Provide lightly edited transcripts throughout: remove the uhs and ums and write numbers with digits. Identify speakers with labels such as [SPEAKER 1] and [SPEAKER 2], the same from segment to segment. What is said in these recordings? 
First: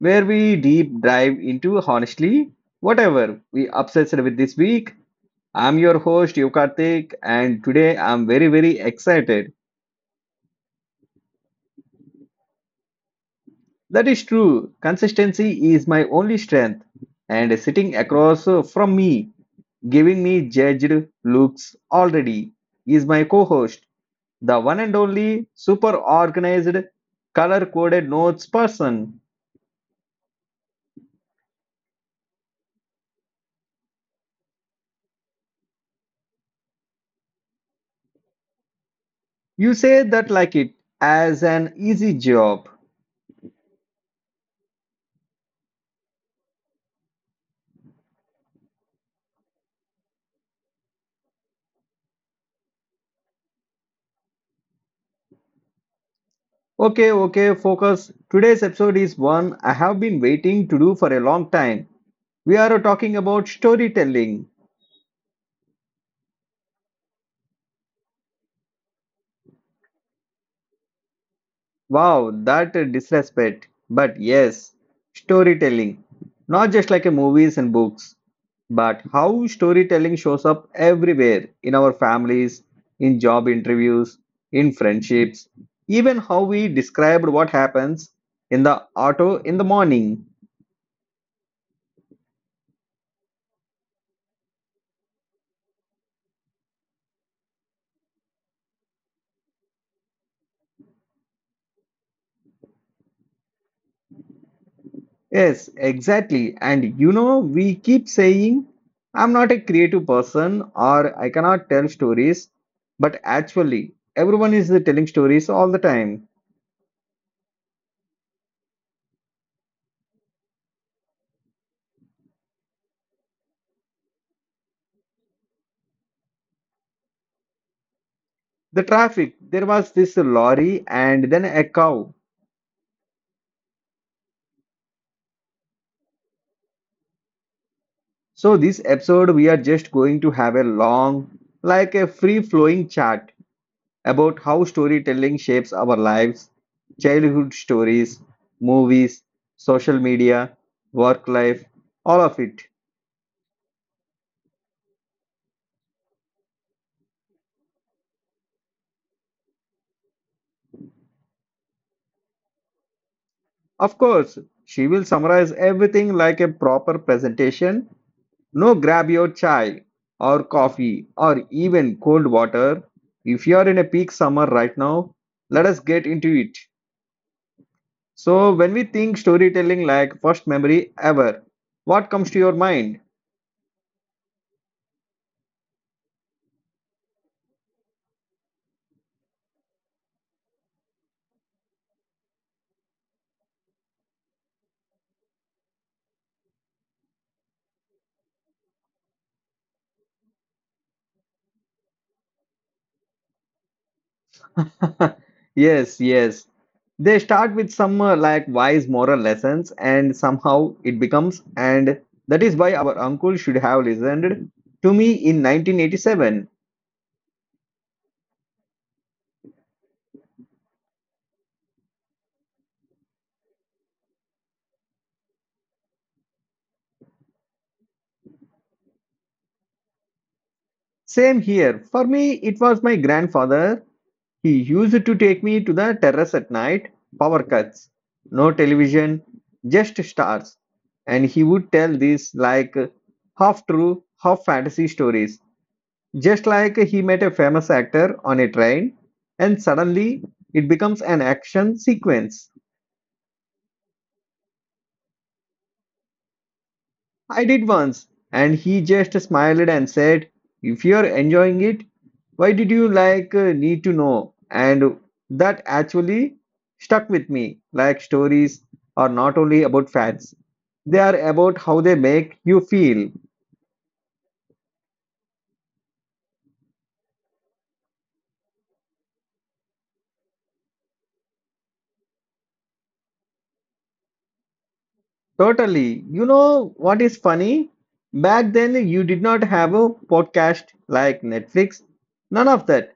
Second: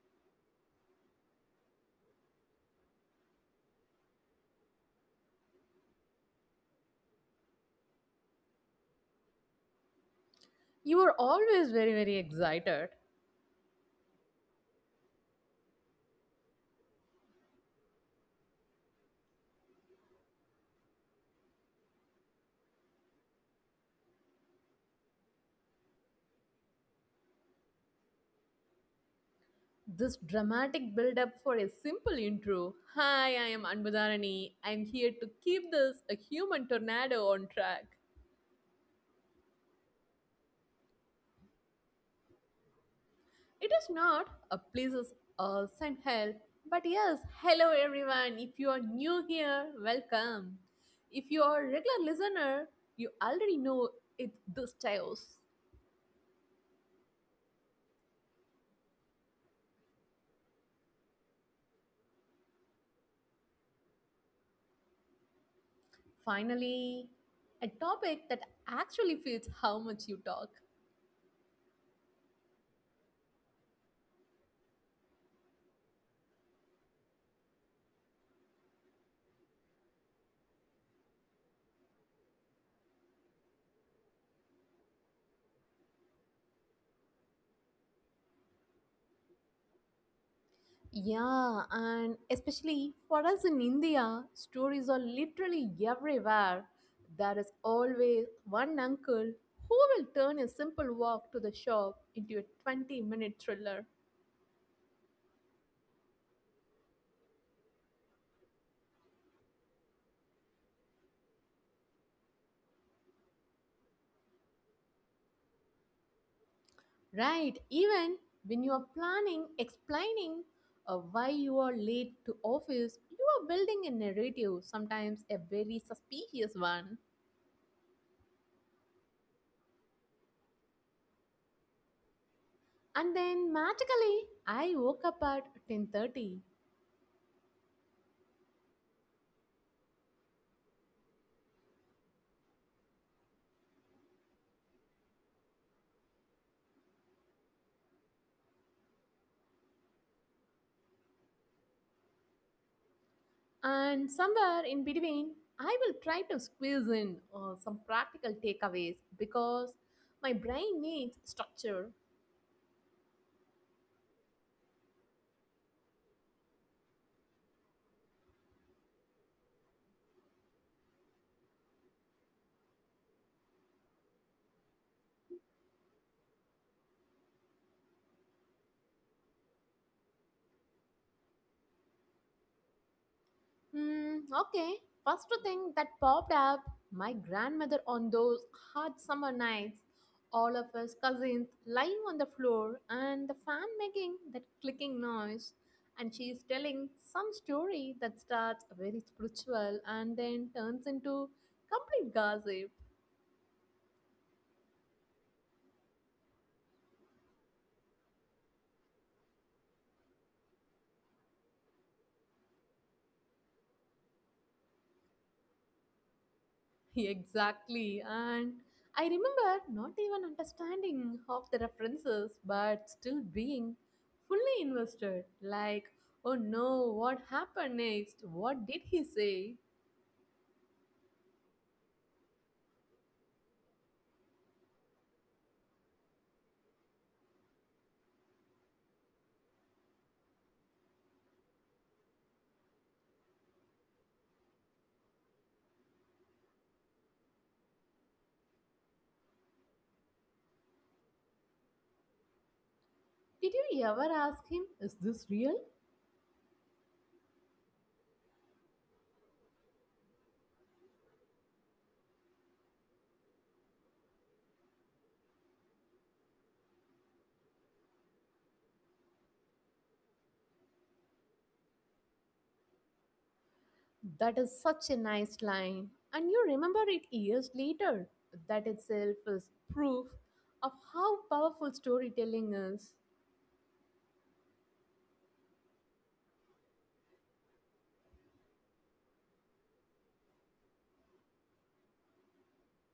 [SPEAKER 1] where we deep dive into honestly whatever we obsessed with this week. I'm your host Yukartik and today I'm very very excited.
[SPEAKER 2] You are always very, very excited.
[SPEAKER 1] That is true. Consistency is my only strength and sitting across from me giving me judged looks already is my co-host, the one and only super organized color coded notes person.
[SPEAKER 2] This dramatic build up for a simple intro. Hi, I am Anbudharani. I'm here to keep this a human tornado on track.
[SPEAKER 1] You say that like it as an easy job.
[SPEAKER 2] It is not a pleases us and help, but yes, hello everyone. If you are new here, welcome. If you are a regular listener, you already know it's this chaos.
[SPEAKER 1] Okay, okay, focus. Today's episode is one I have been waiting to do for a long time. We are talking about storytelling.
[SPEAKER 2] Finally, a topic that actually fits how much you talk.
[SPEAKER 1] Wow, that disrespect. But yes, storytelling. Not just like a movies and books, but how storytelling shows up everywhere in our families, in job interviews, in friendships, even how we described what happens in the auto in the morning.
[SPEAKER 2] Yeah, and especially for us in India, stories are literally everywhere. There is always one uncle who will turn a simple walk to the shop into a 20-minute thriller.
[SPEAKER 1] Yes, exactly. And we keep saying, I'm not a creative person or I cannot tell stories, but actually, everyone is telling stories all the time.
[SPEAKER 2] Right, even when you are planning, explaining why you are late to office, you are building a narrative, sometimes a very suspicious one.
[SPEAKER 1] The traffic, there was this lorry and then a cow.
[SPEAKER 2] And then magically, I woke up at 10:30.
[SPEAKER 1] So, this episode, we are just going to have a long, like a free flowing chat about how storytelling shapes our lives, childhood stories, movies, social media, work life, all of it.
[SPEAKER 2] And somewhere in between, I will try to squeeze in some practical takeaways because my brain needs structure.
[SPEAKER 1] Of course, she will summarize everything like a proper presentation. No grab your chai or coffee or even cold water. If you are in a peak summer right now, let us get into it. So, when we think storytelling like first memory ever, what comes to your mind?
[SPEAKER 2] Okay, first thing that popped up, my grandmother on those hot summer nights, all of us cousins lying on the floor, and the fan making that clicking noise. And she is telling some story that starts very spiritual and then turns into complete gossip.
[SPEAKER 1] Yes, yes. They start with some like wise moral lessons and somehow it becomes and that is why our uncle should have listened to me in 1987.
[SPEAKER 2] Exactly. And I remember not even understanding half the references, but still being fully invested. Like, oh no, what happened next? What did he say?
[SPEAKER 1] Same here. For me, it was my grandfather. He used to take me to the terrace at night, power cuts, no television, just stars. And he would tell these like half true, half fantasy stories. Just like he met a famous actor on a train, and suddenly it becomes an action sequence.
[SPEAKER 2] Did you ever ask him, is this real?
[SPEAKER 1] I did once, and he just smiled and said, If you're enjoying it, why did you like need to know? And that actually stuck with me. Like stories are not only about facts, they are about how they make you feel.
[SPEAKER 2] That is such a nice line. And you remember it years later. That itself is proof of how powerful storytelling is.
[SPEAKER 1] Totally. You know what is funny? Back then, you did not have a podcast like Netflix, none of that.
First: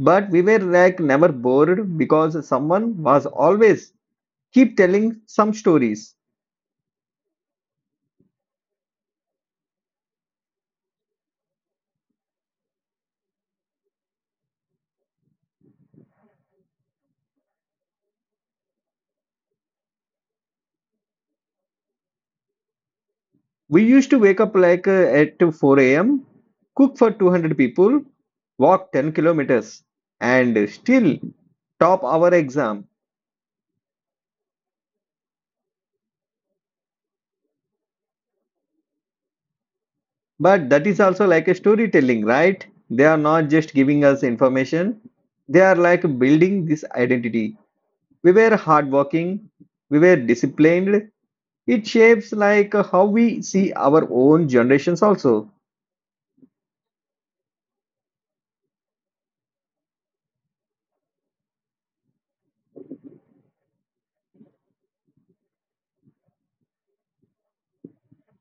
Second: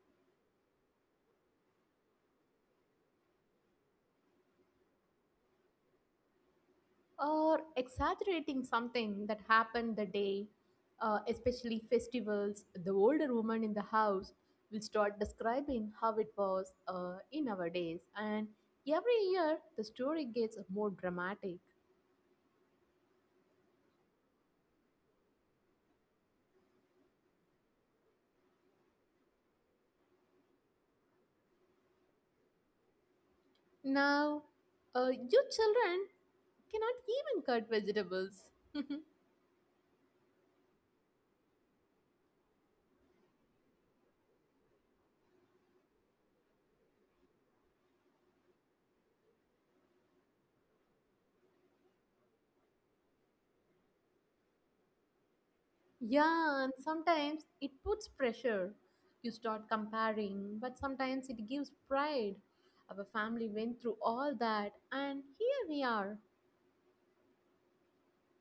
[SPEAKER 1] But we were like never bored because someone was always keep telling some stories.
[SPEAKER 2] Or exaggerating something that happened the day, especially festivals, the older woman in the house will start describing how it was in our days. And every year, the story gets more dramatic.
[SPEAKER 1] We used to wake up like at 4 a.m., cook for 200 people, walk 10 kilometers, and still top our exam.
[SPEAKER 2] Now, you children cannot even cut vegetables.
[SPEAKER 1] But that is also like a storytelling, right? They are not just giving us information, they are like building this identity. We were hardworking, we were disciplined. It shapes like how we see our own generations also.
[SPEAKER 2] Yeah, and sometimes it puts pressure. You start comparing, but sometimes it gives pride. Our family went through all that, and here we are.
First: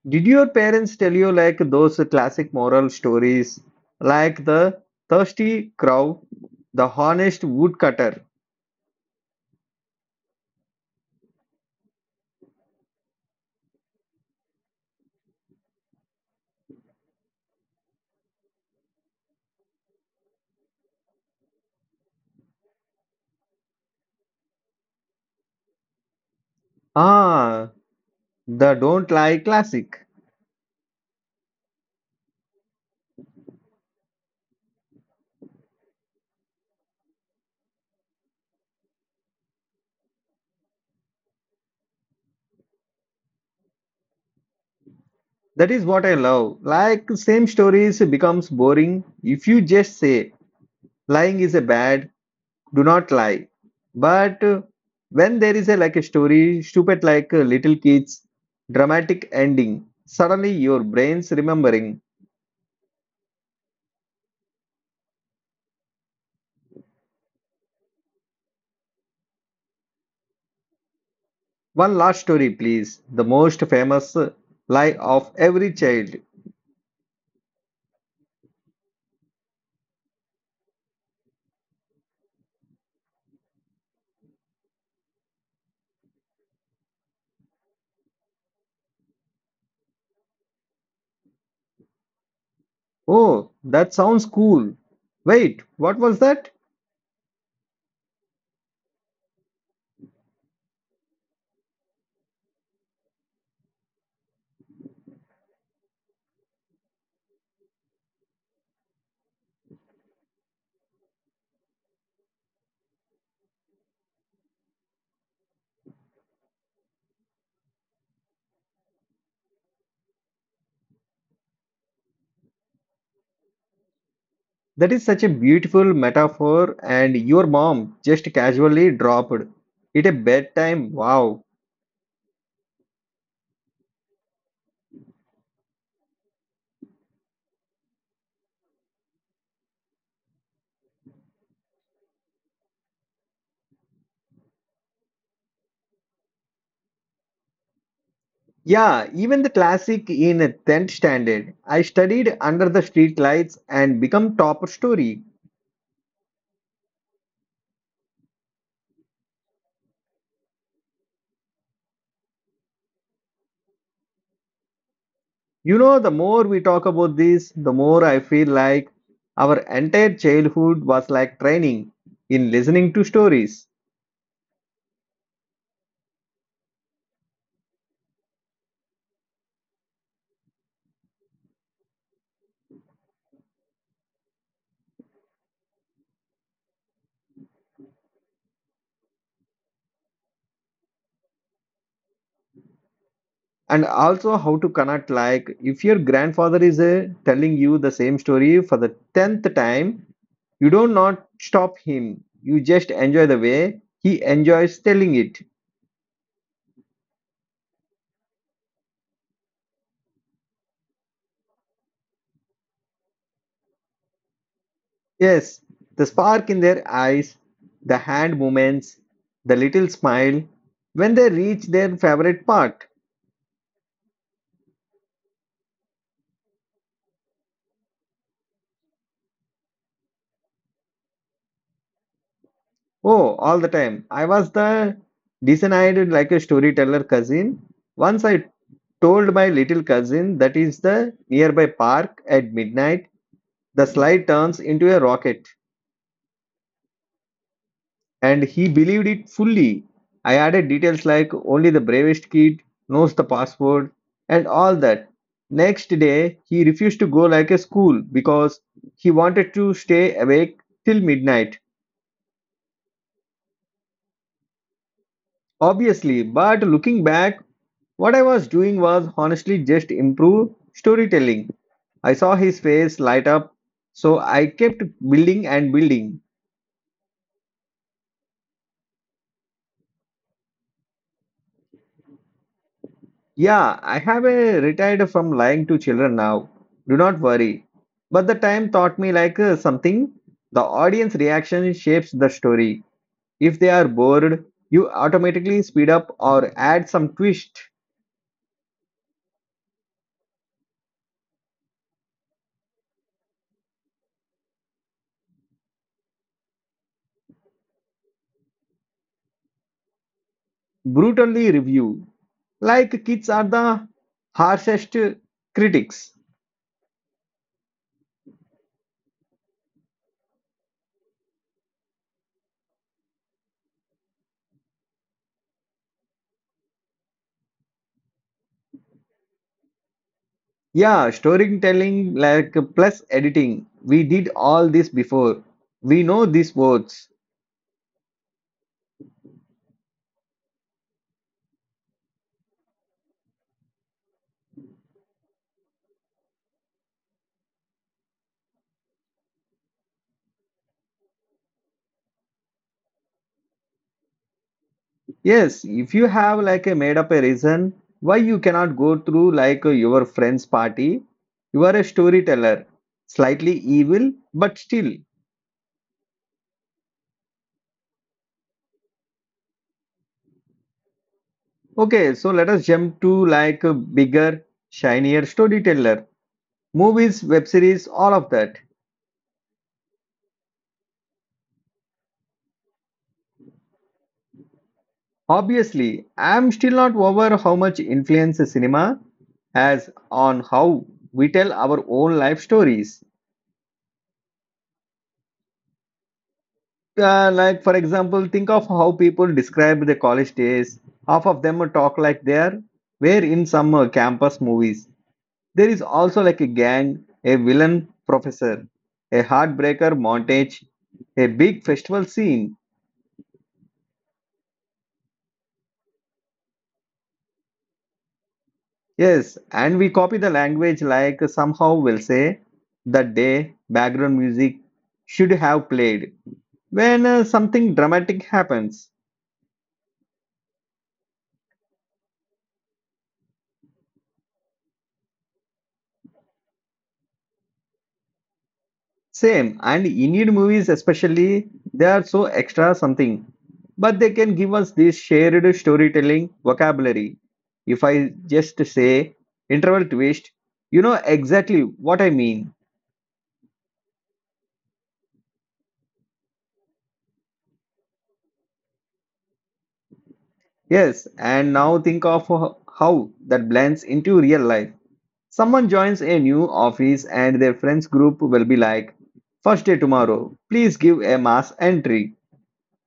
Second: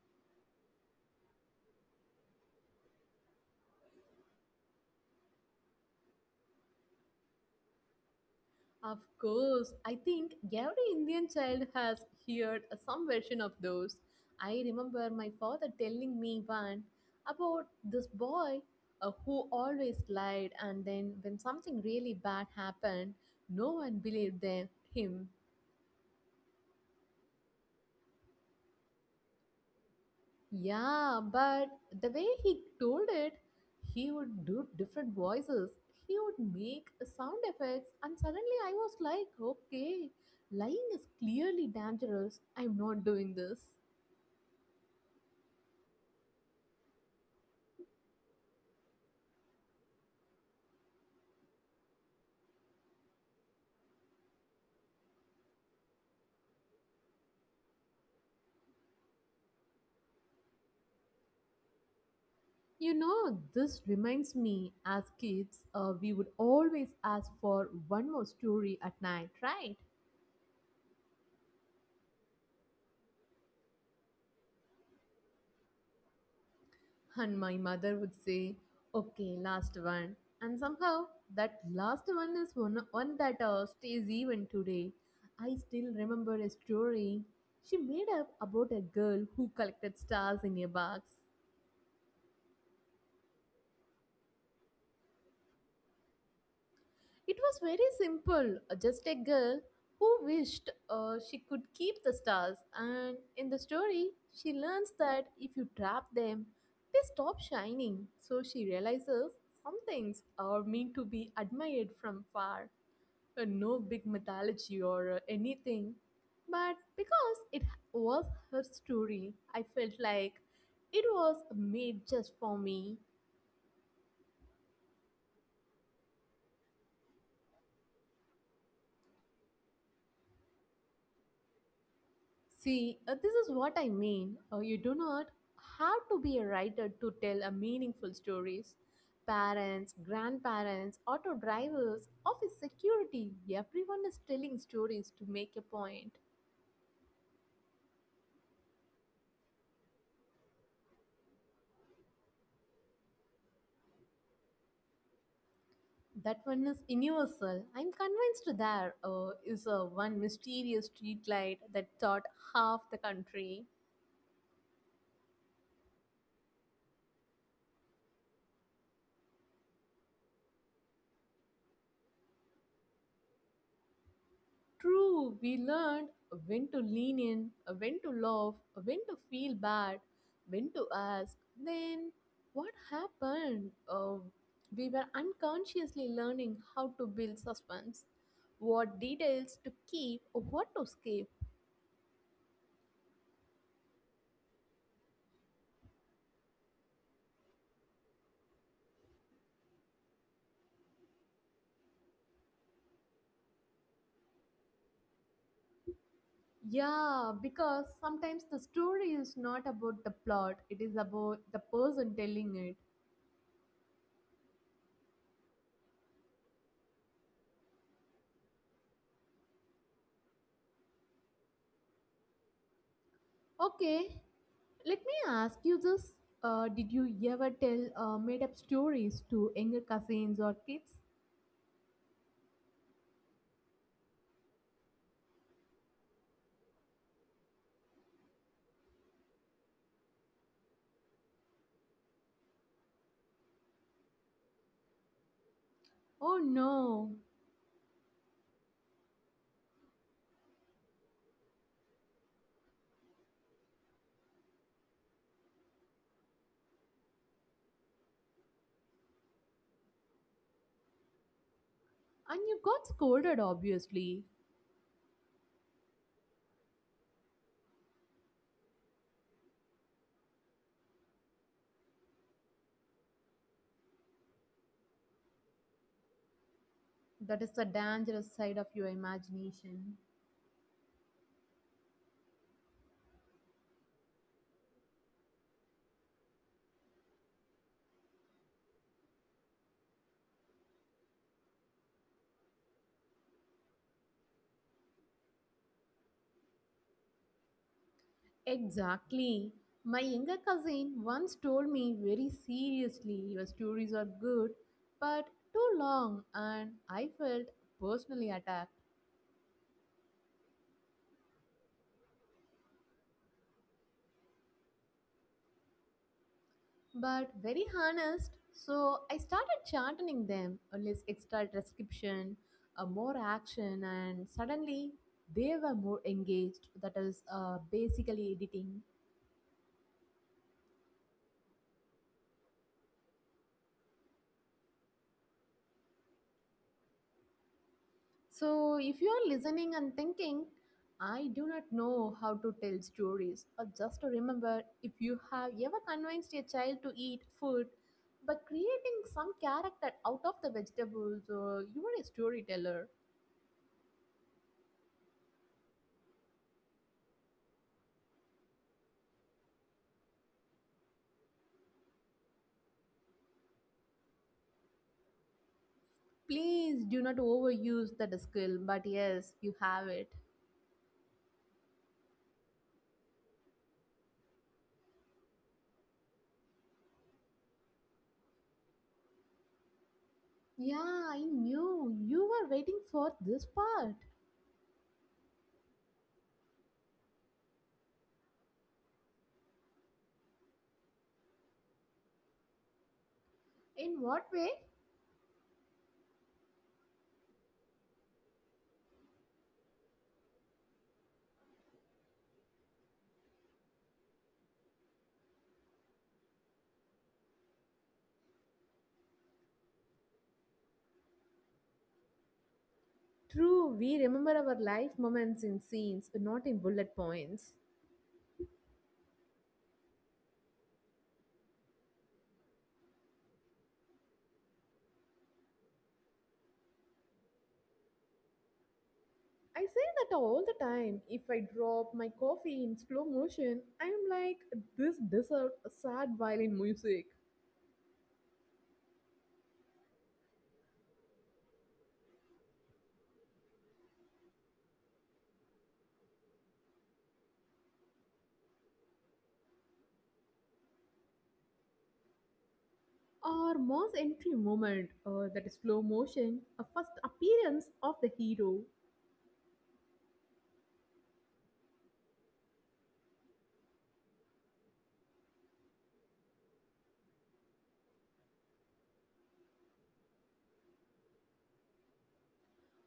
[SPEAKER 1] Did your parents tell you like those classic moral stories, like the thirsty crow, the honest woodcutter?
[SPEAKER 2] Of course, I think every Indian child has heard some version of those. I remember my father telling me one about this boy who always lied, and then when something really bad happened, no one believed him.
[SPEAKER 1] Ah, the don't lie classic.
[SPEAKER 2] Yeah, but the way he told it, he would do different voices. He would make sound effects, and suddenly I was like, okay, lying is clearly dangerous. I'm not doing this.
[SPEAKER 1] That is what I love. Like same stories becomes boring if you just say lying is a bad, do not lie. But when there is a like a story, stupid like little kids, dramatic ending, suddenly your brain's remembering.
[SPEAKER 2] You know, this reminds me as kids, we would always ask for one more story at night, right?
[SPEAKER 1] One last story, please. The most famous lie of every child.
[SPEAKER 2] And my mother would say, okay, last one. And somehow that last one is one that stays even today. I still remember a story she made up about a girl who collected stars in a box.
[SPEAKER 1] Oh, that sounds cool. Wait, what was that?
[SPEAKER 2] It was very simple, just a girl who wished she could keep the stars. And in the story, she learns that if you trap them, they stop shining. So she realizes some things are meant to be admired from far. No big mythology or anything. But because it was her story, I felt like it was made just for me.
[SPEAKER 1] That is such a beautiful metaphor, and your mom just casually dropped it at bedtime. Wow.
[SPEAKER 2] See, this is what I mean. You do not have to be a writer to tell a meaningful stories. Parents, grandparents, auto drivers, office security, everyone is telling stories to make a point.
[SPEAKER 1] Yeah, even the classic in 10th standard. I studied under the streetlights and become top story.
[SPEAKER 2] That one is universal. I'm convinced there is a one mysterious street light that taught half the country.
[SPEAKER 1] You know, the more we talk about this, the more I feel like our entire childhood was like training in listening to stories
[SPEAKER 2] True, we learned when to lean in, when to love, when to feel bad, when to ask. Then, what happened? We were unconsciously learning how to build suspense, what details to keep, what to skip.
[SPEAKER 1] and also how to connect. Like, if your grandfather is telling you the same story for the 10th time, you don't not stop him. You just enjoy the way he enjoys telling it.
[SPEAKER 2] Yeah, because sometimes the story is not about the plot, it is about the person telling it.
[SPEAKER 1] Yes, the spark in their eyes, the hand movements, the little smile when they reach their favorite part.
[SPEAKER 2] Okay, let me ask you this. Did you ever tell made up stories to younger cousins or kids?
[SPEAKER 1] Oh, all the time. I was the designated like a storyteller cousin. Once I told my little cousin that is the nearby park at midnight, the slide turns into a rocket,
[SPEAKER 2] Oh no,
[SPEAKER 1] and he believed it fully. I added details like only the bravest kid knows the password and all that. Next day, he refused to go like a school because he wanted to stay awake till midnight.
[SPEAKER 2] and you got scolded, obviously.
[SPEAKER 1] Obviously, but looking back, what I was doing was honestly just improve storytelling. I saw his face light up, so I kept building and building.
[SPEAKER 2] That is the dangerous side of your imagination.
[SPEAKER 1] Yeah, I have a retired from lying to children now. Do not worry. But the time taught me like something. The audience reaction shapes the story. If they are bored, you automatically speed up or add some twist.
[SPEAKER 2] Exactly. My younger cousin once told me very seriously your stories are good, but too long, and I felt personally attacked.
[SPEAKER 1] Brutally review. Like kids are the harshest critics.
[SPEAKER 2] But very honest. So I started chanting them, a less extra transcription, a more action, and suddenly they were more engaged. That is basically editing.
[SPEAKER 1] Yeah, storytelling like plus editing. We did all this before. We know these words.
[SPEAKER 2] So if you are listening and thinking, I do not know how to tell stories, or just to remember if you have ever convinced a child to eat food by creating some character out of the vegetables, or you are a storyteller.
[SPEAKER 1] Yes, if you have like a made up a reason why you cannot go through like your friend's party, you are a storyteller. Slightly evil, but still.
[SPEAKER 2] Please do not overuse that skill, but yes, you have it.
[SPEAKER 1] Okay, so let us jump to like a bigger, shinier storyteller. Movies, web series, all of that.
[SPEAKER 2] Yeah, I knew you were waiting for this part.
[SPEAKER 1] Obviously, I'm still not over how much influence cinema has on how we tell our own life stories.
[SPEAKER 2] In what way?
[SPEAKER 1] Like, for example, think of how people describe their college days. Half of them talk like they are were in some campus movies. There is also like a gang, a villain professor, a heartbreaker montage, a big festival scene.
[SPEAKER 2] True, we remember our life moments in scenes, not in bullet points.
[SPEAKER 1] Yes, and we copy the language like somehow we'll say the day background music should have played when something dramatic happens.
[SPEAKER 2] I say that all the time. If I drop my coffee in slow motion, I'm like, this deserves a sad violin music.
[SPEAKER 1] Same, and Indian movies especially, they are so extra something, but they can give us this shared storytelling vocabulary. If I just say interval twist, you know exactly what I mean.
[SPEAKER 2] Or Moss entry moment, or that slow motion, a first appearance of the hero.
[SPEAKER 1] Yes, and now think of how that blends into real life. Someone joins a new office and their friends group will be like, First day tomorrow, please give a mass entry.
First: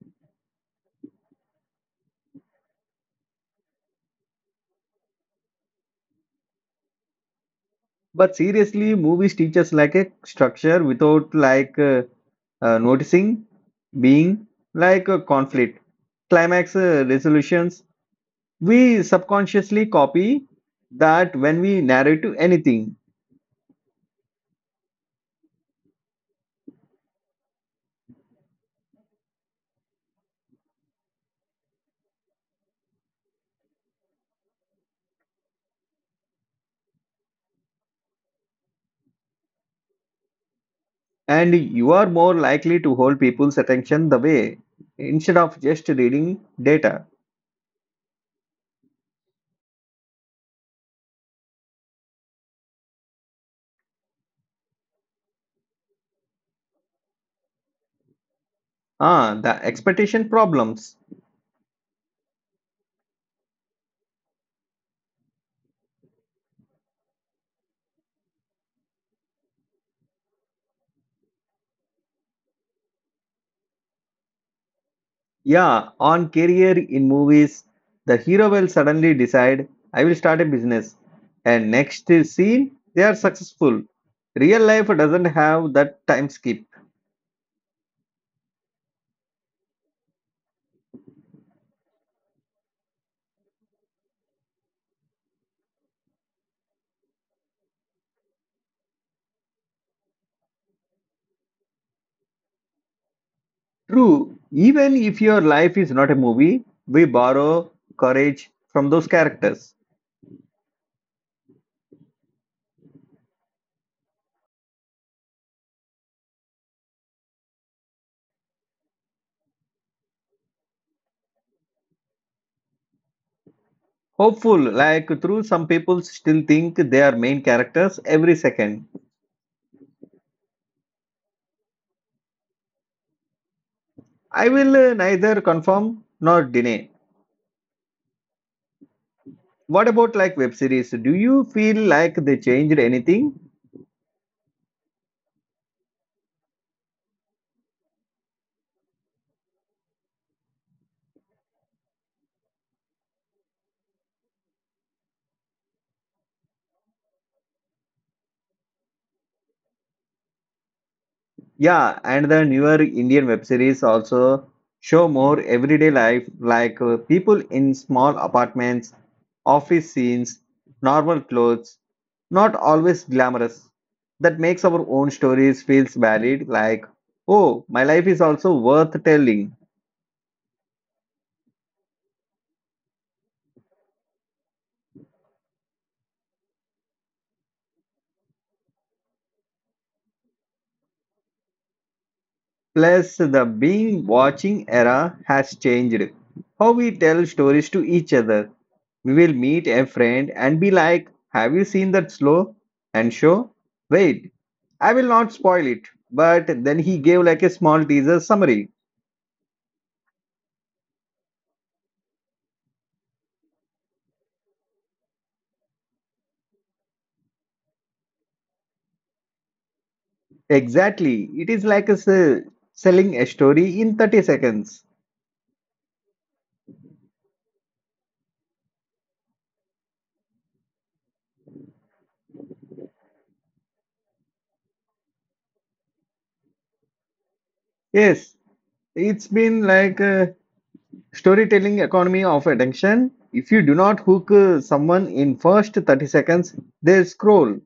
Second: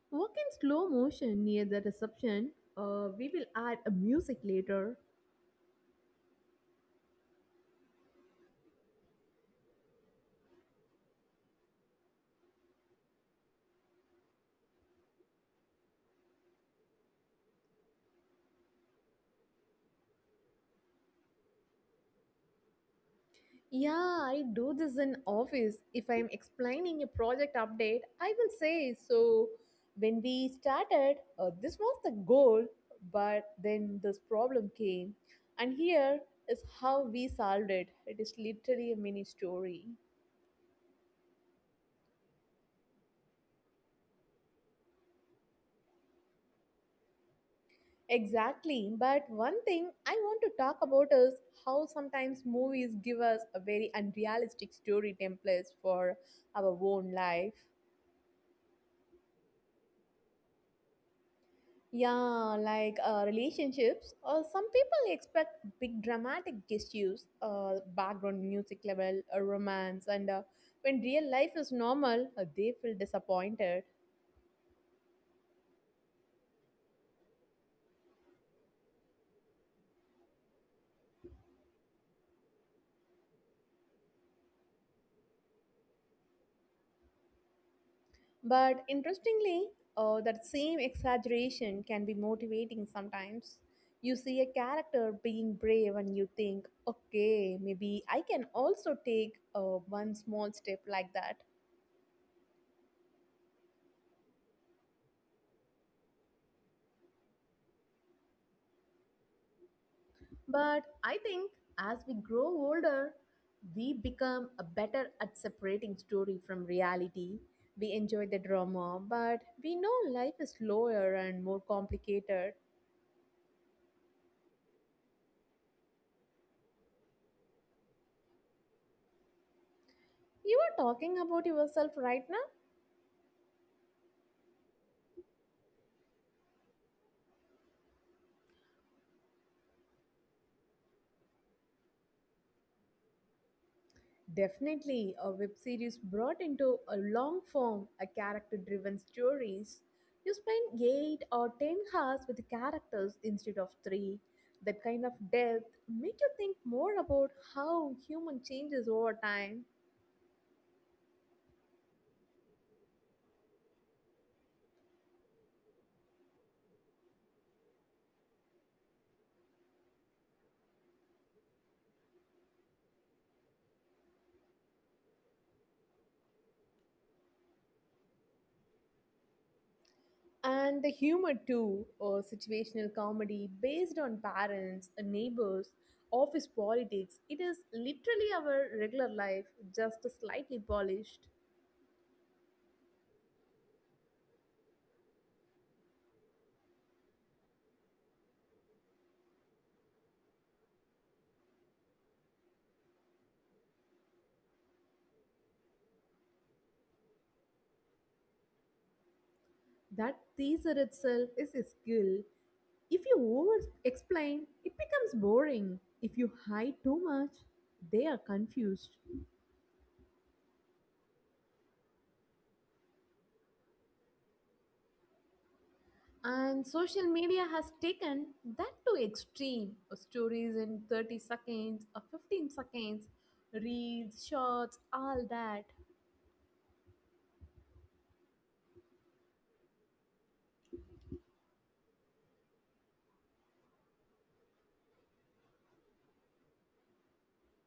[SPEAKER 2] Work in slow motion near the reception. We will add a music later.
[SPEAKER 1] But seriously, movies teach us like a structure without like noticing being like a conflict, climax resolutions. We subconsciously copy that when we narrate to anything,
[SPEAKER 2] Yeah, I do this in office. If I'm explaining a project update, I will say, so when we started, this was the goal, but then this problem came. And here is how we solved it. It is literally a mini story.
[SPEAKER 1] and you are more likely to hold people's attention the way instead of just reading data.
[SPEAKER 2] Exactly. But one thing I want to talk about is how sometimes movies give us a very unrealistic story templates for our own life.
[SPEAKER 1] Ah, the expectation problems.
[SPEAKER 2] Yeah, like relationships. Some people expect big dramatic gestures, background music level, a romance, and when real life is normal, they feel disappointed.
[SPEAKER 1] Yeah, on career in movies, the hero will suddenly decide, I will start a business. And next scene, they are successful. Real life doesn't have that time skip.
[SPEAKER 2] But interestingly, that same exaggeration can be motivating sometimes. You see a character being brave, and you think, okay, maybe I can also take one small step like that.
[SPEAKER 1] True, even if your life is not a movie, we borrow courage from those characters.
[SPEAKER 2] But I think as we grow older, we become a better at separating story from reality. We enjoy the drama, but we know life is slower and more complicated.
[SPEAKER 1] Hopeful, like through some people still think they are main characters every second.
[SPEAKER 2] You are talking about yourself right now.
[SPEAKER 1] I will neither confirm nor deny. What about like web series? Do you feel like they changed anything?
[SPEAKER 2] Definitely, a web series brought into a long form, a character driven stories. You spend 8 or 10 hours with the characters instead of 3. That kind of depth make you think more about how human changes over time.
[SPEAKER 1] Yeah, and the newer Indian web series also show more everyday life, like people in small apartments, office scenes, normal clothes, not always glamorous. That makes our own stories feels valid, like, oh, my life is also worth telling.
[SPEAKER 2] And the humor too, or situational comedy based on parents, neighbors, office politics. It is literally our regular life, just slightly polished.
[SPEAKER 1] Plus, the being watching era has changed how we tell stories to each other. We will meet a friend and be like, Have you seen that slow and show? Wait, I will not spoil it. But then he gave like a small teaser summary.
[SPEAKER 2] That teaser itself is a skill. If you over explain, it becomes boring. If you hide too much, they are confused.
[SPEAKER 1] Exactly. It is like a selling a story in 30 seconds.
[SPEAKER 2] And social media has taken that to extreme. Stories in 30 seconds or 15 seconds, reels, shorts, all that.
[SPEAKER 1] Yes, it's been like a storytelling economy of attention. If you do not hook someone in first 30 seconds, they scroll.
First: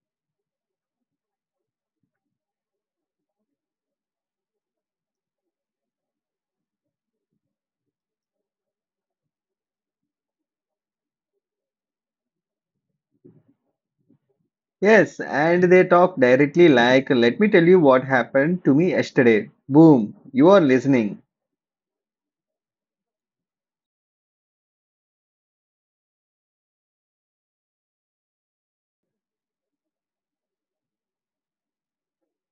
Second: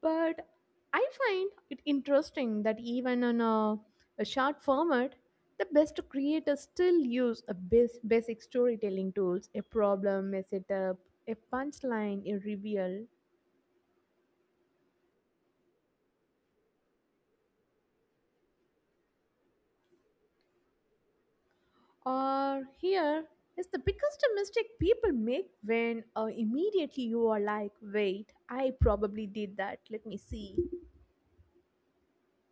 [SPEAKER 2] But I find it interesting that even on a short format, the best creators still use a basic storytelling tools, a problem, a setup, a punchline, a reveal.
[SPEAKER 1] Yes, and they talk directly like, let me tell you what happened to me yesterday. Boom, you are listening.
[SPEAKER 2] Or here is the biggest mistake people make when immediately you are like, wait, I probably did that. Let me see.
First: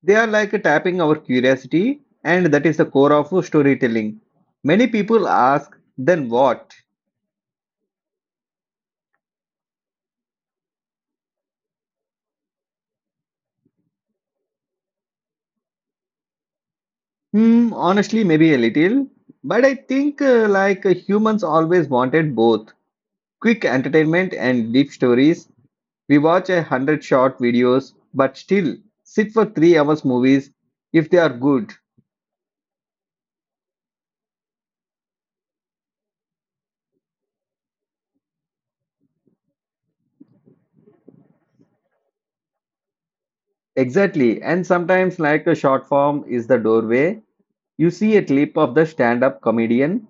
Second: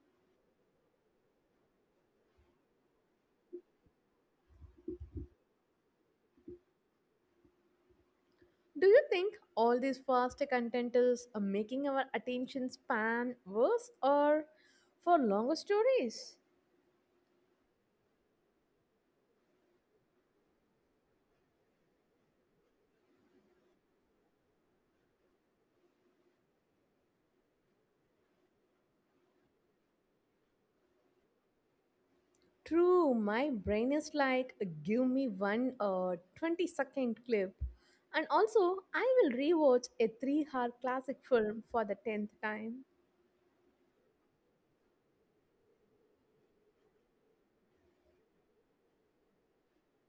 [SPEAKER 1] They are like tapping our curiosity, and that is the core of storytelling. Many people ask, then what?
[SPEAKER 2] Do you think all this faster content is making our attention span worse or for longer stories?
[SPEAKER 1] Honestly, maybe a little. But I think like humans always wanted both quick entertainment and deep stories. We watch 100 short videos, but still sit for 3 hours movies if they are good.
[SPEAKER 2] True, my brain is like, give me one 20-second clip. And also, I will rewatch a 3-hour classic film for the 10th time.
[SPEAKER 1] Exactly. And sometimes, like a short form is the doorway, you see a clip of the stand up comedian,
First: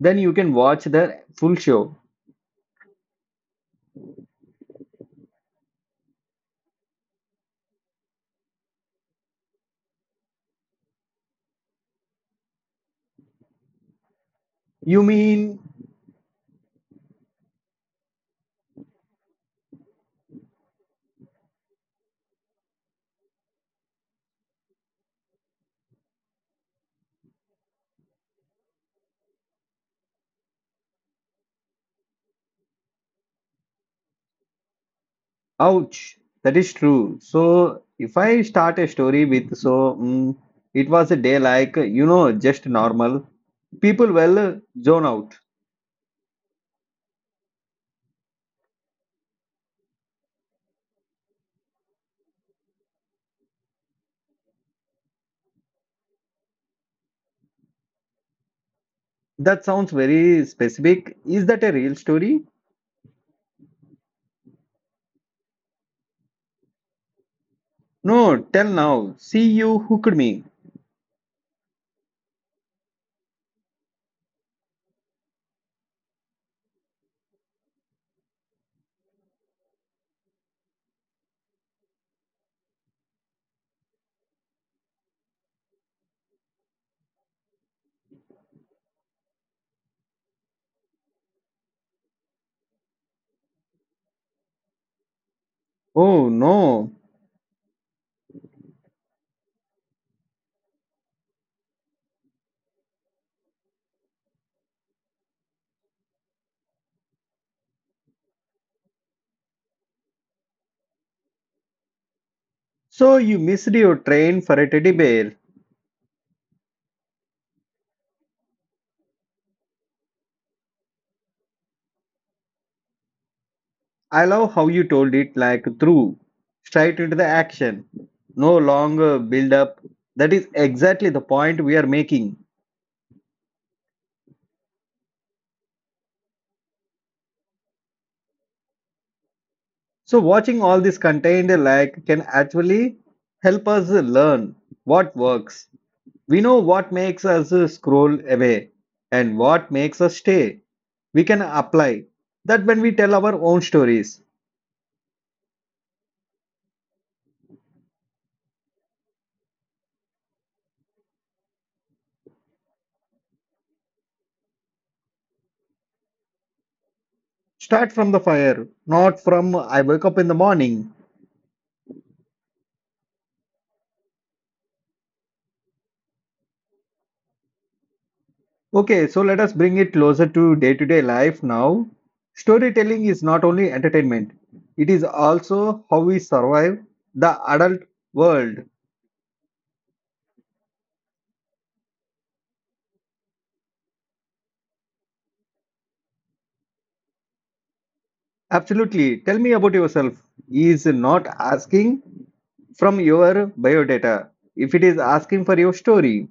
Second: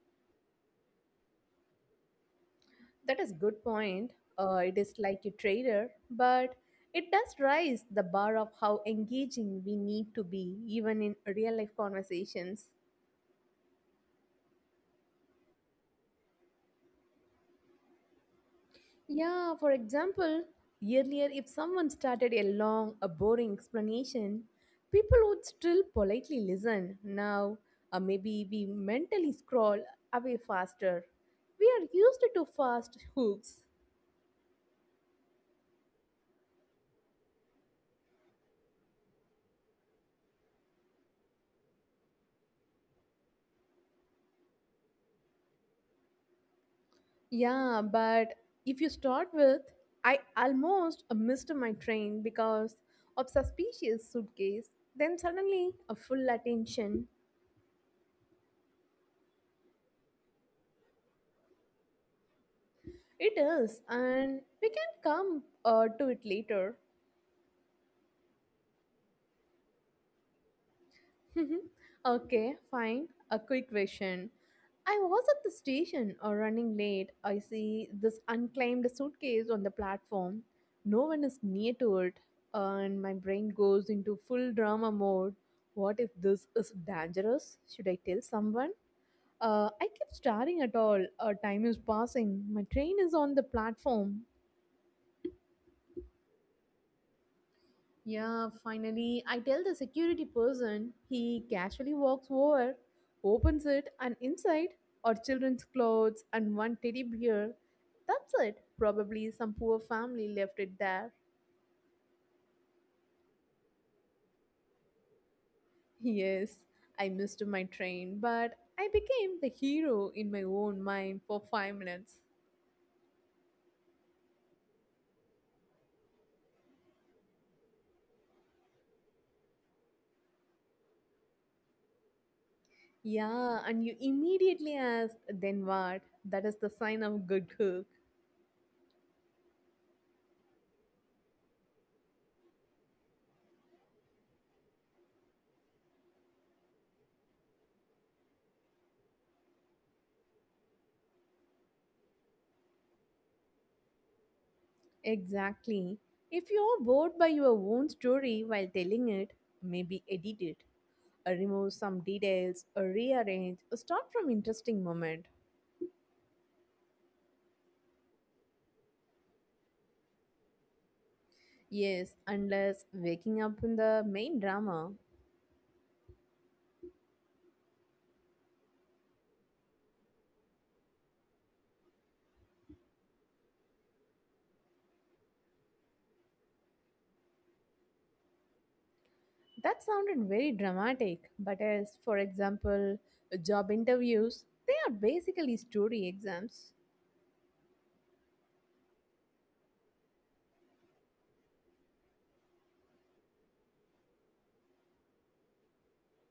[SPEAKER 1] then you can watch the full show.
[SPEAKER 2] That is good point. It is like a trader, but it does raise the bar of how engaging we need to be, even in real life conversations.
[SPEAKER 1] You mean,
[SPEAKER 2] Yeah, for example, earlier if someone started a long, a boring explanation, people would still politely listen. Now, maybe we mentally scroll away faster. We are used to fast hooks.
[SPEAKER 1] ouch, that is true. So, if I start a story with, so it was a day like, just normal, people will zone out.
[SPEAKER 2] Yeah, but if you start with, I almost missed my train because of suspicious suitcase, then suddenly a full attention.
[SPEAKER 1] That sounds very specific. Is that a real story?
[SPEAKER 2] It is, and we can come to it later.
[SPEAKER 1] No, tell now. See, you hooked me.
[SPEAKER 2] Okay, fine. A quick question. I was at the station or running late. I see this unclaimed suitcase on the platform. No one is near to it, and my brain goes into full drama mode. What if this is dangerous? Should I tell someone? I keep staring at all. Time is passing. My train is on the platform.
[SPEAKER 1] Oh, no.
[SPEAKER 2] Yeah, finally, I tell the security person. He casually walks over, opens it, and inside are children's clothes and one teddy bear. That's it. Probably some poor family left it there.
[SPEAKER 1] So, you missed your train for a teddy bear.
[SPEAKER 2] Yes, I missed my train, but I became the hero in my own mind for 5 minutes.
[SPEAKER 1] I love how you told it like through, straight into the action, no longer build up. That is exactly the point we are making.
[SPEAKER 2] Yeah, and you immediately ask, then what? That is the sign of good girl.
[SPEAKER 1] So, watching all this contained like can actually help us learn what works. We know what makes us scroll away and what makes us stay. We can apply that when we tell our own stories.
[SPEAKER 2] Exactly. If you're bored by your own story while telling it, maybe edit it, or remove some details, or rearrange, or start from interesting moment.
[SPEAKER 1] Start from the fire, not from I wake up in the morning.
[SPEAKER 2] Yes, unless waking up in the main drama.
[SPEAKER 1] Okay, so let us bring it closer to day life now. Storytelling is not only entertainment, it is also how we survive the adult world.
[SPEAKER 2] That sounded very dramatic, but as for example, job interviews, they are basically story exams.
[SPEAKER 1] Absolutely. Tell me about yourself. Is not asking from your biodata. If it is asking for your story,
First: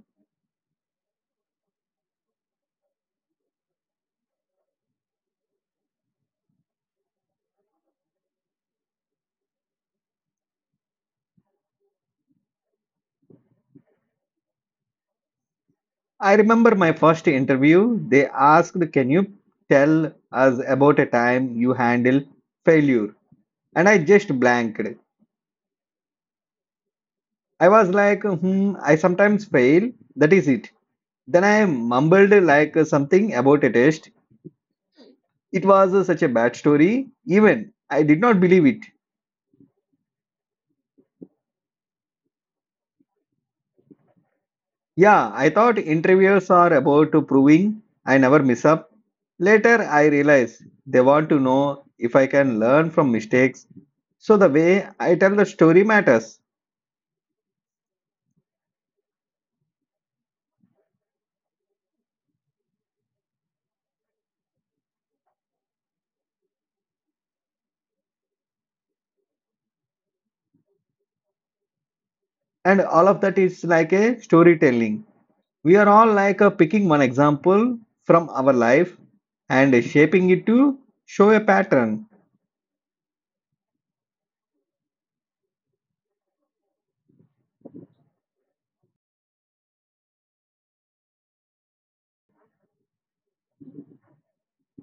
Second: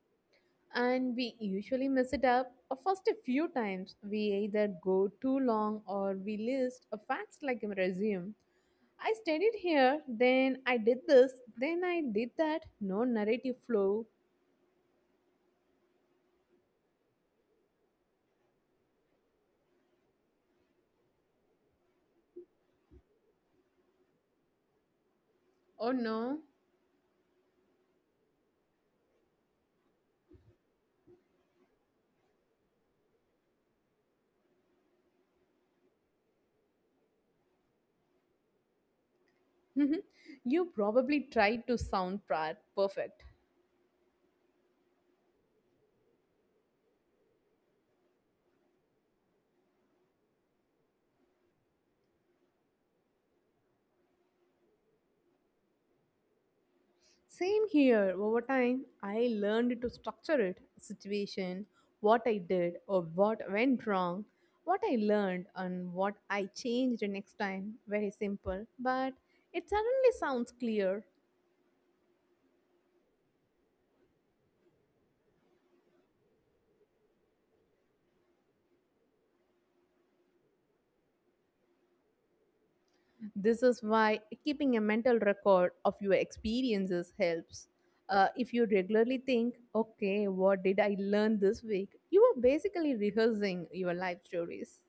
[SPEAKER 2] And we usually mess it up first a few times. We either go too long or we list a facts like a resume, I studied here, then I did this, then I did that. No narrative flow.
[SPEAKER 1] I remember my first interview. They asked, "Can you tell us about a time you handle failure?" And I just blanked.
[SPEAKER 2] Oh no.
[SPEAKER 1] I was like, hmm, I sometimes fail. That is it. Then I mumbled like something about a test. It was such a bad story. Even I did not believe it.
[SPEAKER 2] You probably tried to sound perfect.
[SPEAKER 1] Yeah, I thought interviewers are about proving I never miss up. Later, I realized they want to know if I can learn from mistakes. So the way I tell the story matters,
[SPEAKER 2] Same here. Over time, I learned to structure it situation, what I did or what went wrong, what I learned and what I changed next time. Very simple, but it suddenly sounds clear.
[SPEAKER 1] and all of that is like a storytelling. We are all like picking one example from our life and shaping it to show a pattern.
[SPEAKER 2] This is why keeping a mental record of your experiences helps. If you regularly think, okay, what did I learn this week? You are basically rehearsing your life stories.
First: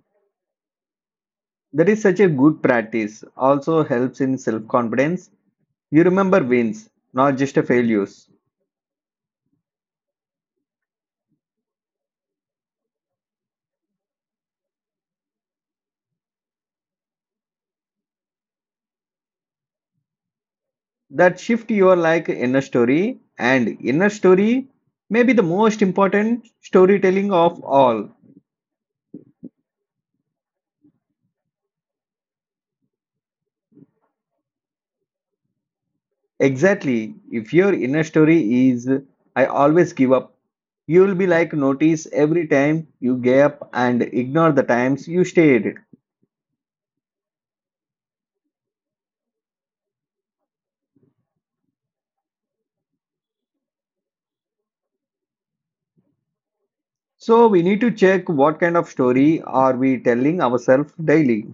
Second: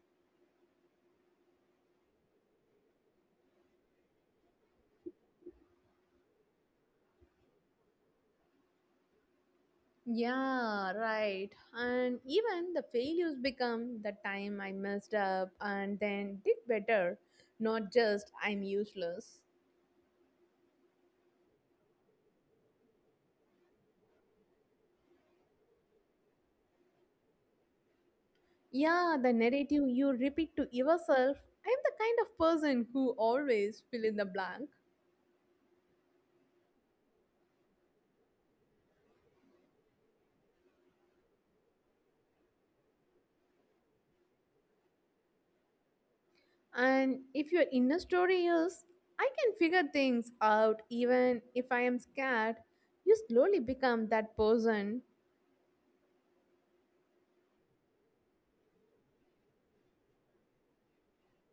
[SPEAKER 1] That is such a good practice. Also helps in self confidence. You remember wins, not just a failures.
[SPEAKER 2] Yeah, right. And even the failures become the time I messed up and then did better, not just I'm useless.
[SPEAKER 1] That shift your like inner story and inner story may be the most important storytelling of all.
[SPEAKER 2] Yeah, the narrative you repeat to yourself I'm the kind of person who always fill in the blank.
[SPEAKER 1] Exactly. If your inner story is I always give up, you will be like notice every time you gave up and ignore the times you stayed.
[SPEAKER 2] And if your inner story is, I can figure things out even if I am scared, you slowly become that person.
[SPEAKER 1] So we need to check what kind of story are we telling ourselves daily.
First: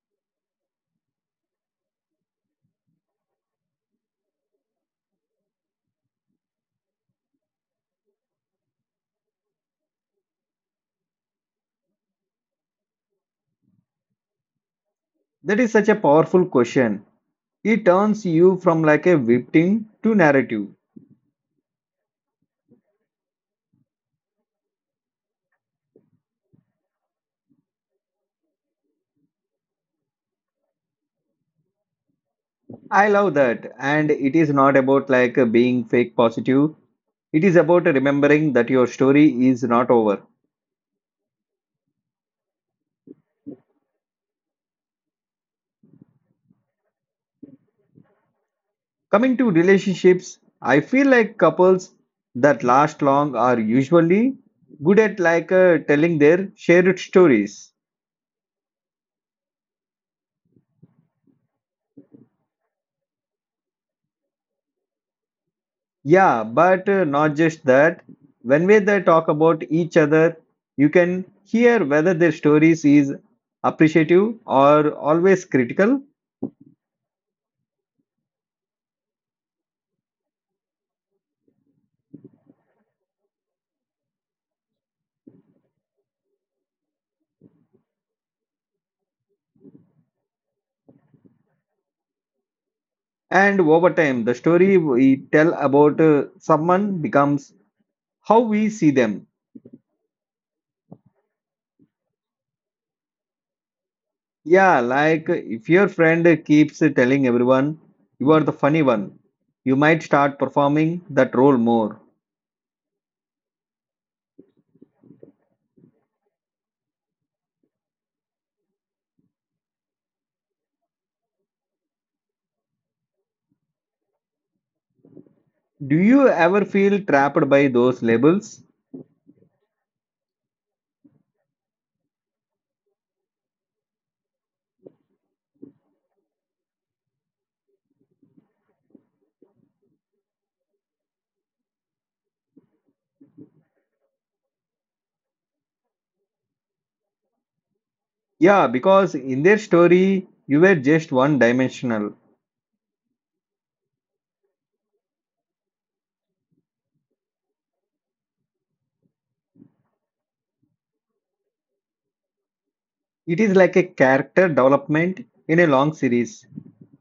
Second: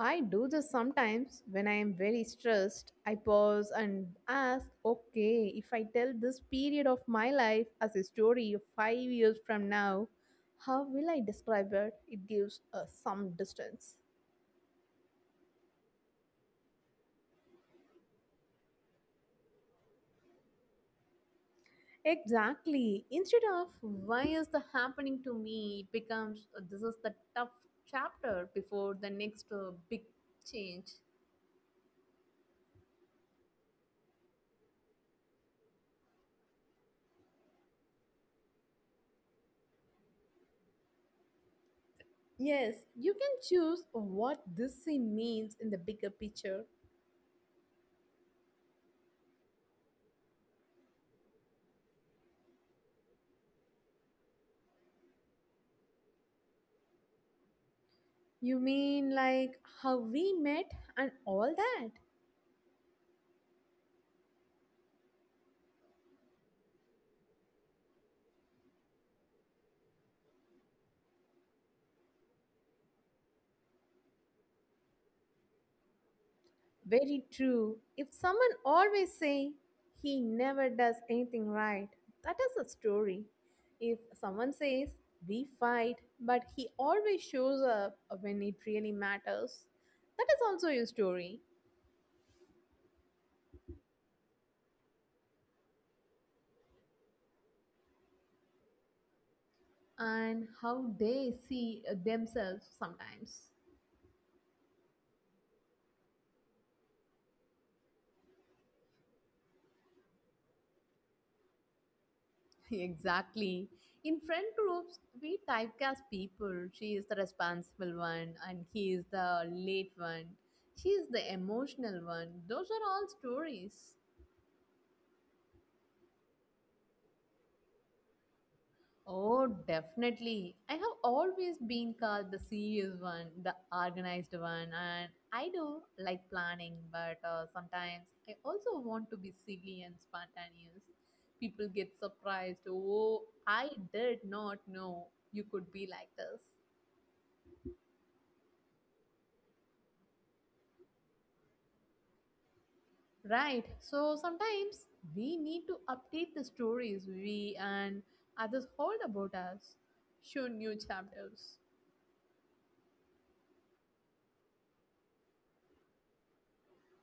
[SPEAKER 2] I do this sometimes when I am very stressed. I pause and ask, okay, if I tell this period of my life as a story of 5 years from now, how will I describe it? It gives us some distance.
[SPEAKER 1] That is such a powerful question. It turns you from like a victim to narrative.
[SPEAKER 2] Exactly. Instead of why is the happening to me, it becomes this is the tough chapter before the next big change.
[SPEAKER 1] I love that and it is not about like being fake positive. It is about remembering that your story is not over.
[SPEAKER 2] Yes, you can choose what this scene means in the bigger picture.
[SPEAKER 1] Coming to relationships, I feel like couples that last long are usually good at like telling their shared stories.
[SPEAKER 2] You mean like how we met and all that?
[SPEAKER 1] Yeah, but not just that. When we they talk about each other, you can hear whether their stories is appreciative or always critical.
[SPEAKER 2] Very true. If someone always say he never does anything right, that is a story. If someone says we fight but he always shows up when it really matters, that is also a story
[SPEAKER 1] And over time, the story we tell about someone becomes how we see them.
[SPEAKER 2] and how they see themselves sometimes.
[SPEAKER 1] Yeah, like if your friend keeps telling everyone you are the funny one, you might start performing that role more.
[SPEAKER 2] Exactly. In friend groups, we typecast people. She is the responsible one, and he is the late one. She is the emotional one. Those are all stories.
[SPEAKER 1] Do you ever feel trapped by those labels?
[SPEAKER 2] Oh, definitely. I have always been called the serious one, the organized one, and I do like planning, but sometimes I also want to be silly and spontaneous. People get surprised. Oh, I did not know you could be like this.
[SPEAKER 1] Yeah, because in their story, you were just one dimensional.
[SPEAKER 2] Right. So sometimes we need to update the stories we and others hold about us, show new chapters.
[SPEAKER 1] It is like a character development in a long series.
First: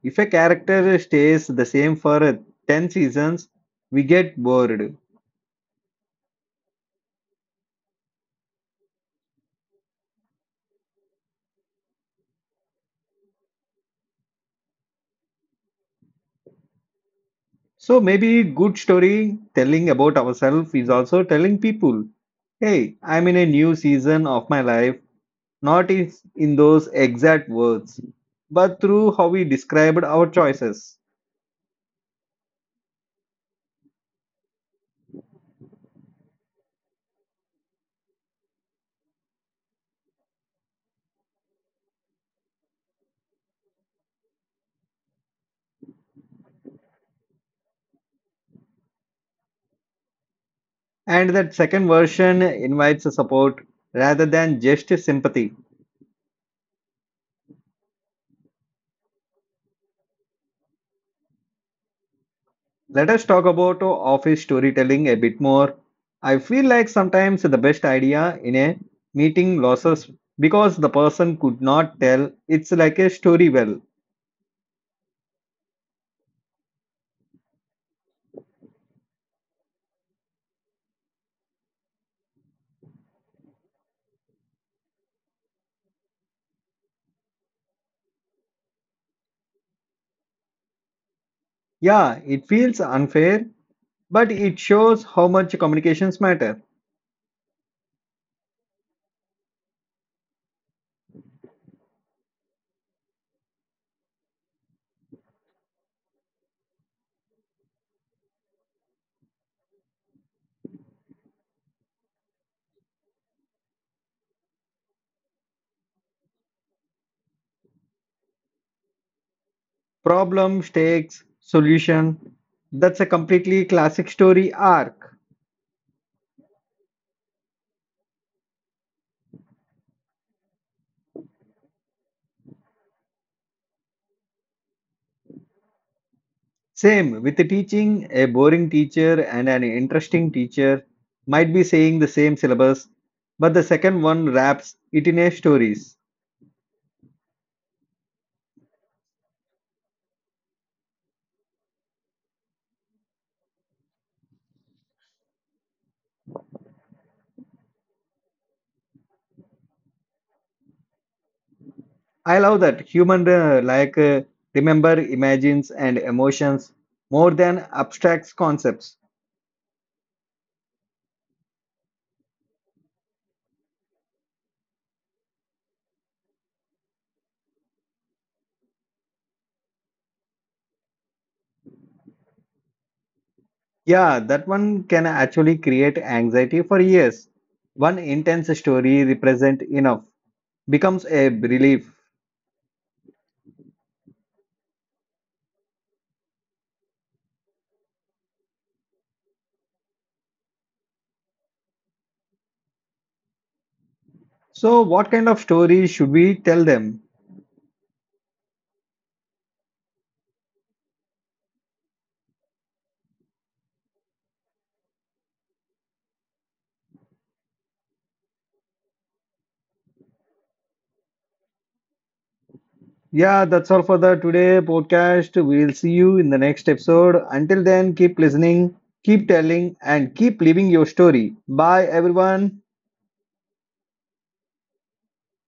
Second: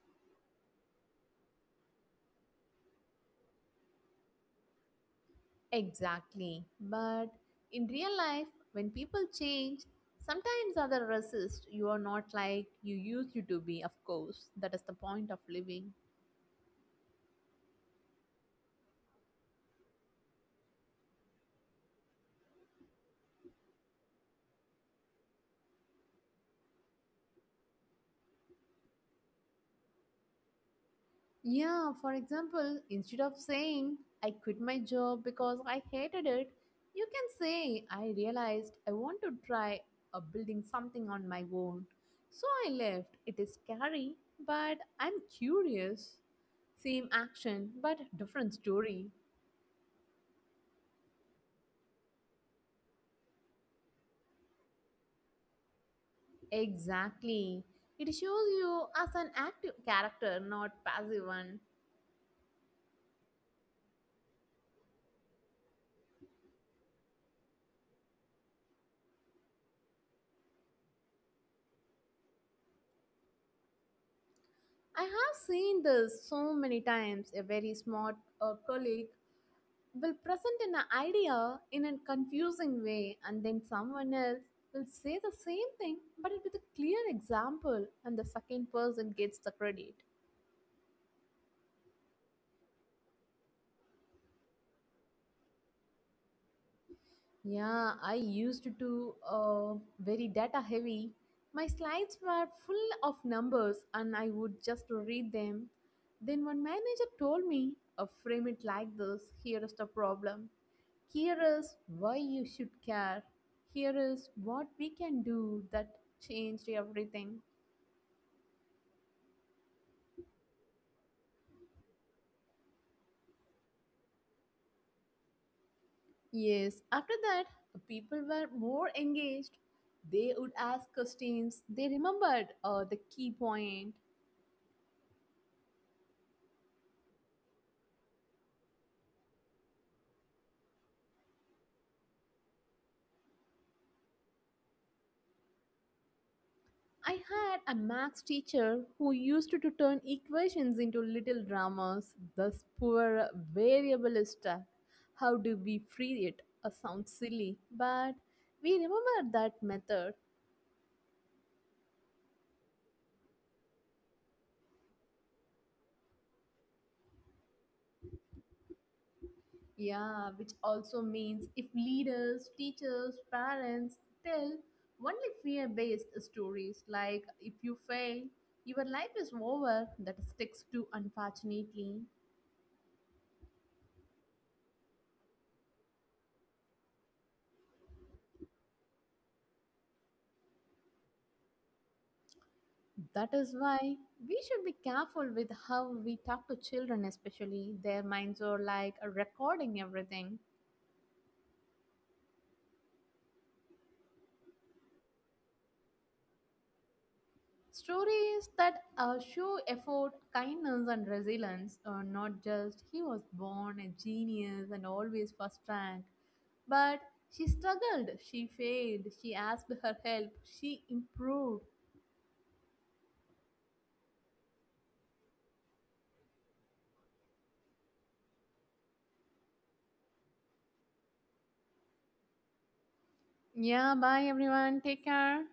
[SPEAKER 1] If a character stays the same for 10 seasons, we get bored.
[SPEAKER 2] Exactly. But in real life, when people change, sometimes others resist. You are not like you used to be, of course. That is the point of living.
[SPEAKER 1] So maybe good story telling about ourselves is also telling people, hey, I'm in a new season of my life, not in those exact words, but through how we described our choices.
[SPEAKER 2] Yeah, for example, instead of saying, I quit my job because I hated it, you can say, I realized I want to try building something on my own. So I left. It is scary, but I'm curious. Same action, but different story.
[SPEAKER 1] And that second version invites support rather than just sympathy.
[SPEAKER 2] Exactly. It shows you as an active character, not passive one.
[SPEAKER 1] Let us talk about office storytelling a bit more. I feel like sometimes the best idea in a meeting loses because the person could not tell. It's like a story well.
[SPEAKER 2] I have seen this so many times. A very smart colleague will present an idea in a confusing way and then someone else will say the same thing but with a clear example and the second person gets the credit.
[SPEAKER 1] Yeah, it feels unfair, but it shows how much communications matter.
[SPEAKER 2] Yeah, I used to do very data heavy. My slides were full of numbers and I would just read them. Then one manager told me, frame it like this. Here is the problem. Here is why you should care. Here is what we can do. That changed everything.
[SPEAKER 1] Problem, stakes, solution. That's a completely classic story arc.
[SPEAKER 2] Yes, after that, people were more engaged. They would ask questions. They remembered the key point.
[SPEAKER 1] Same with the teaching, a boring teacher and an interesting teacher might be saying the same syllabus, but the second one wraps it in a stories.
[SPEAKER 2] I had a max teacher who used to turn equations into little dramas. This poor variable is stuck. How do we free it? Sounds silly, but we remember that method.
[SPEAKER 1] I love that human remember imagines and emotions more than abstract concepts.
[SPEAKER 2] Yeah, which also means if leaders, teachers, parents tell only fear based stories like if you fail, your life is over, that sticks to unfortunately.
[SPEAKER 1] Yeah, that one can actually create anxiety for years. One intense story represent enough becomes a relief.
[SPEAKER 2] That is why we should be careful with how we talk to children, especially their minds are like recording everything.
[SPEAKER 1] So, what kind of story should we tell them?
[SPEAKER 2] Stories that show effort, kindness, and resilience are not just he was born a genius and always first rank, but she struggled, she failed, she asked her help, she improved.
[SPEAKER 1] Yeah, that's all for the today podcast. We'll see you in the next episode. Until then, keep listening, keep telling, and keep living your story. Bye, everyone.
[SPEAKER 2] Yeah, bye everyone, take care.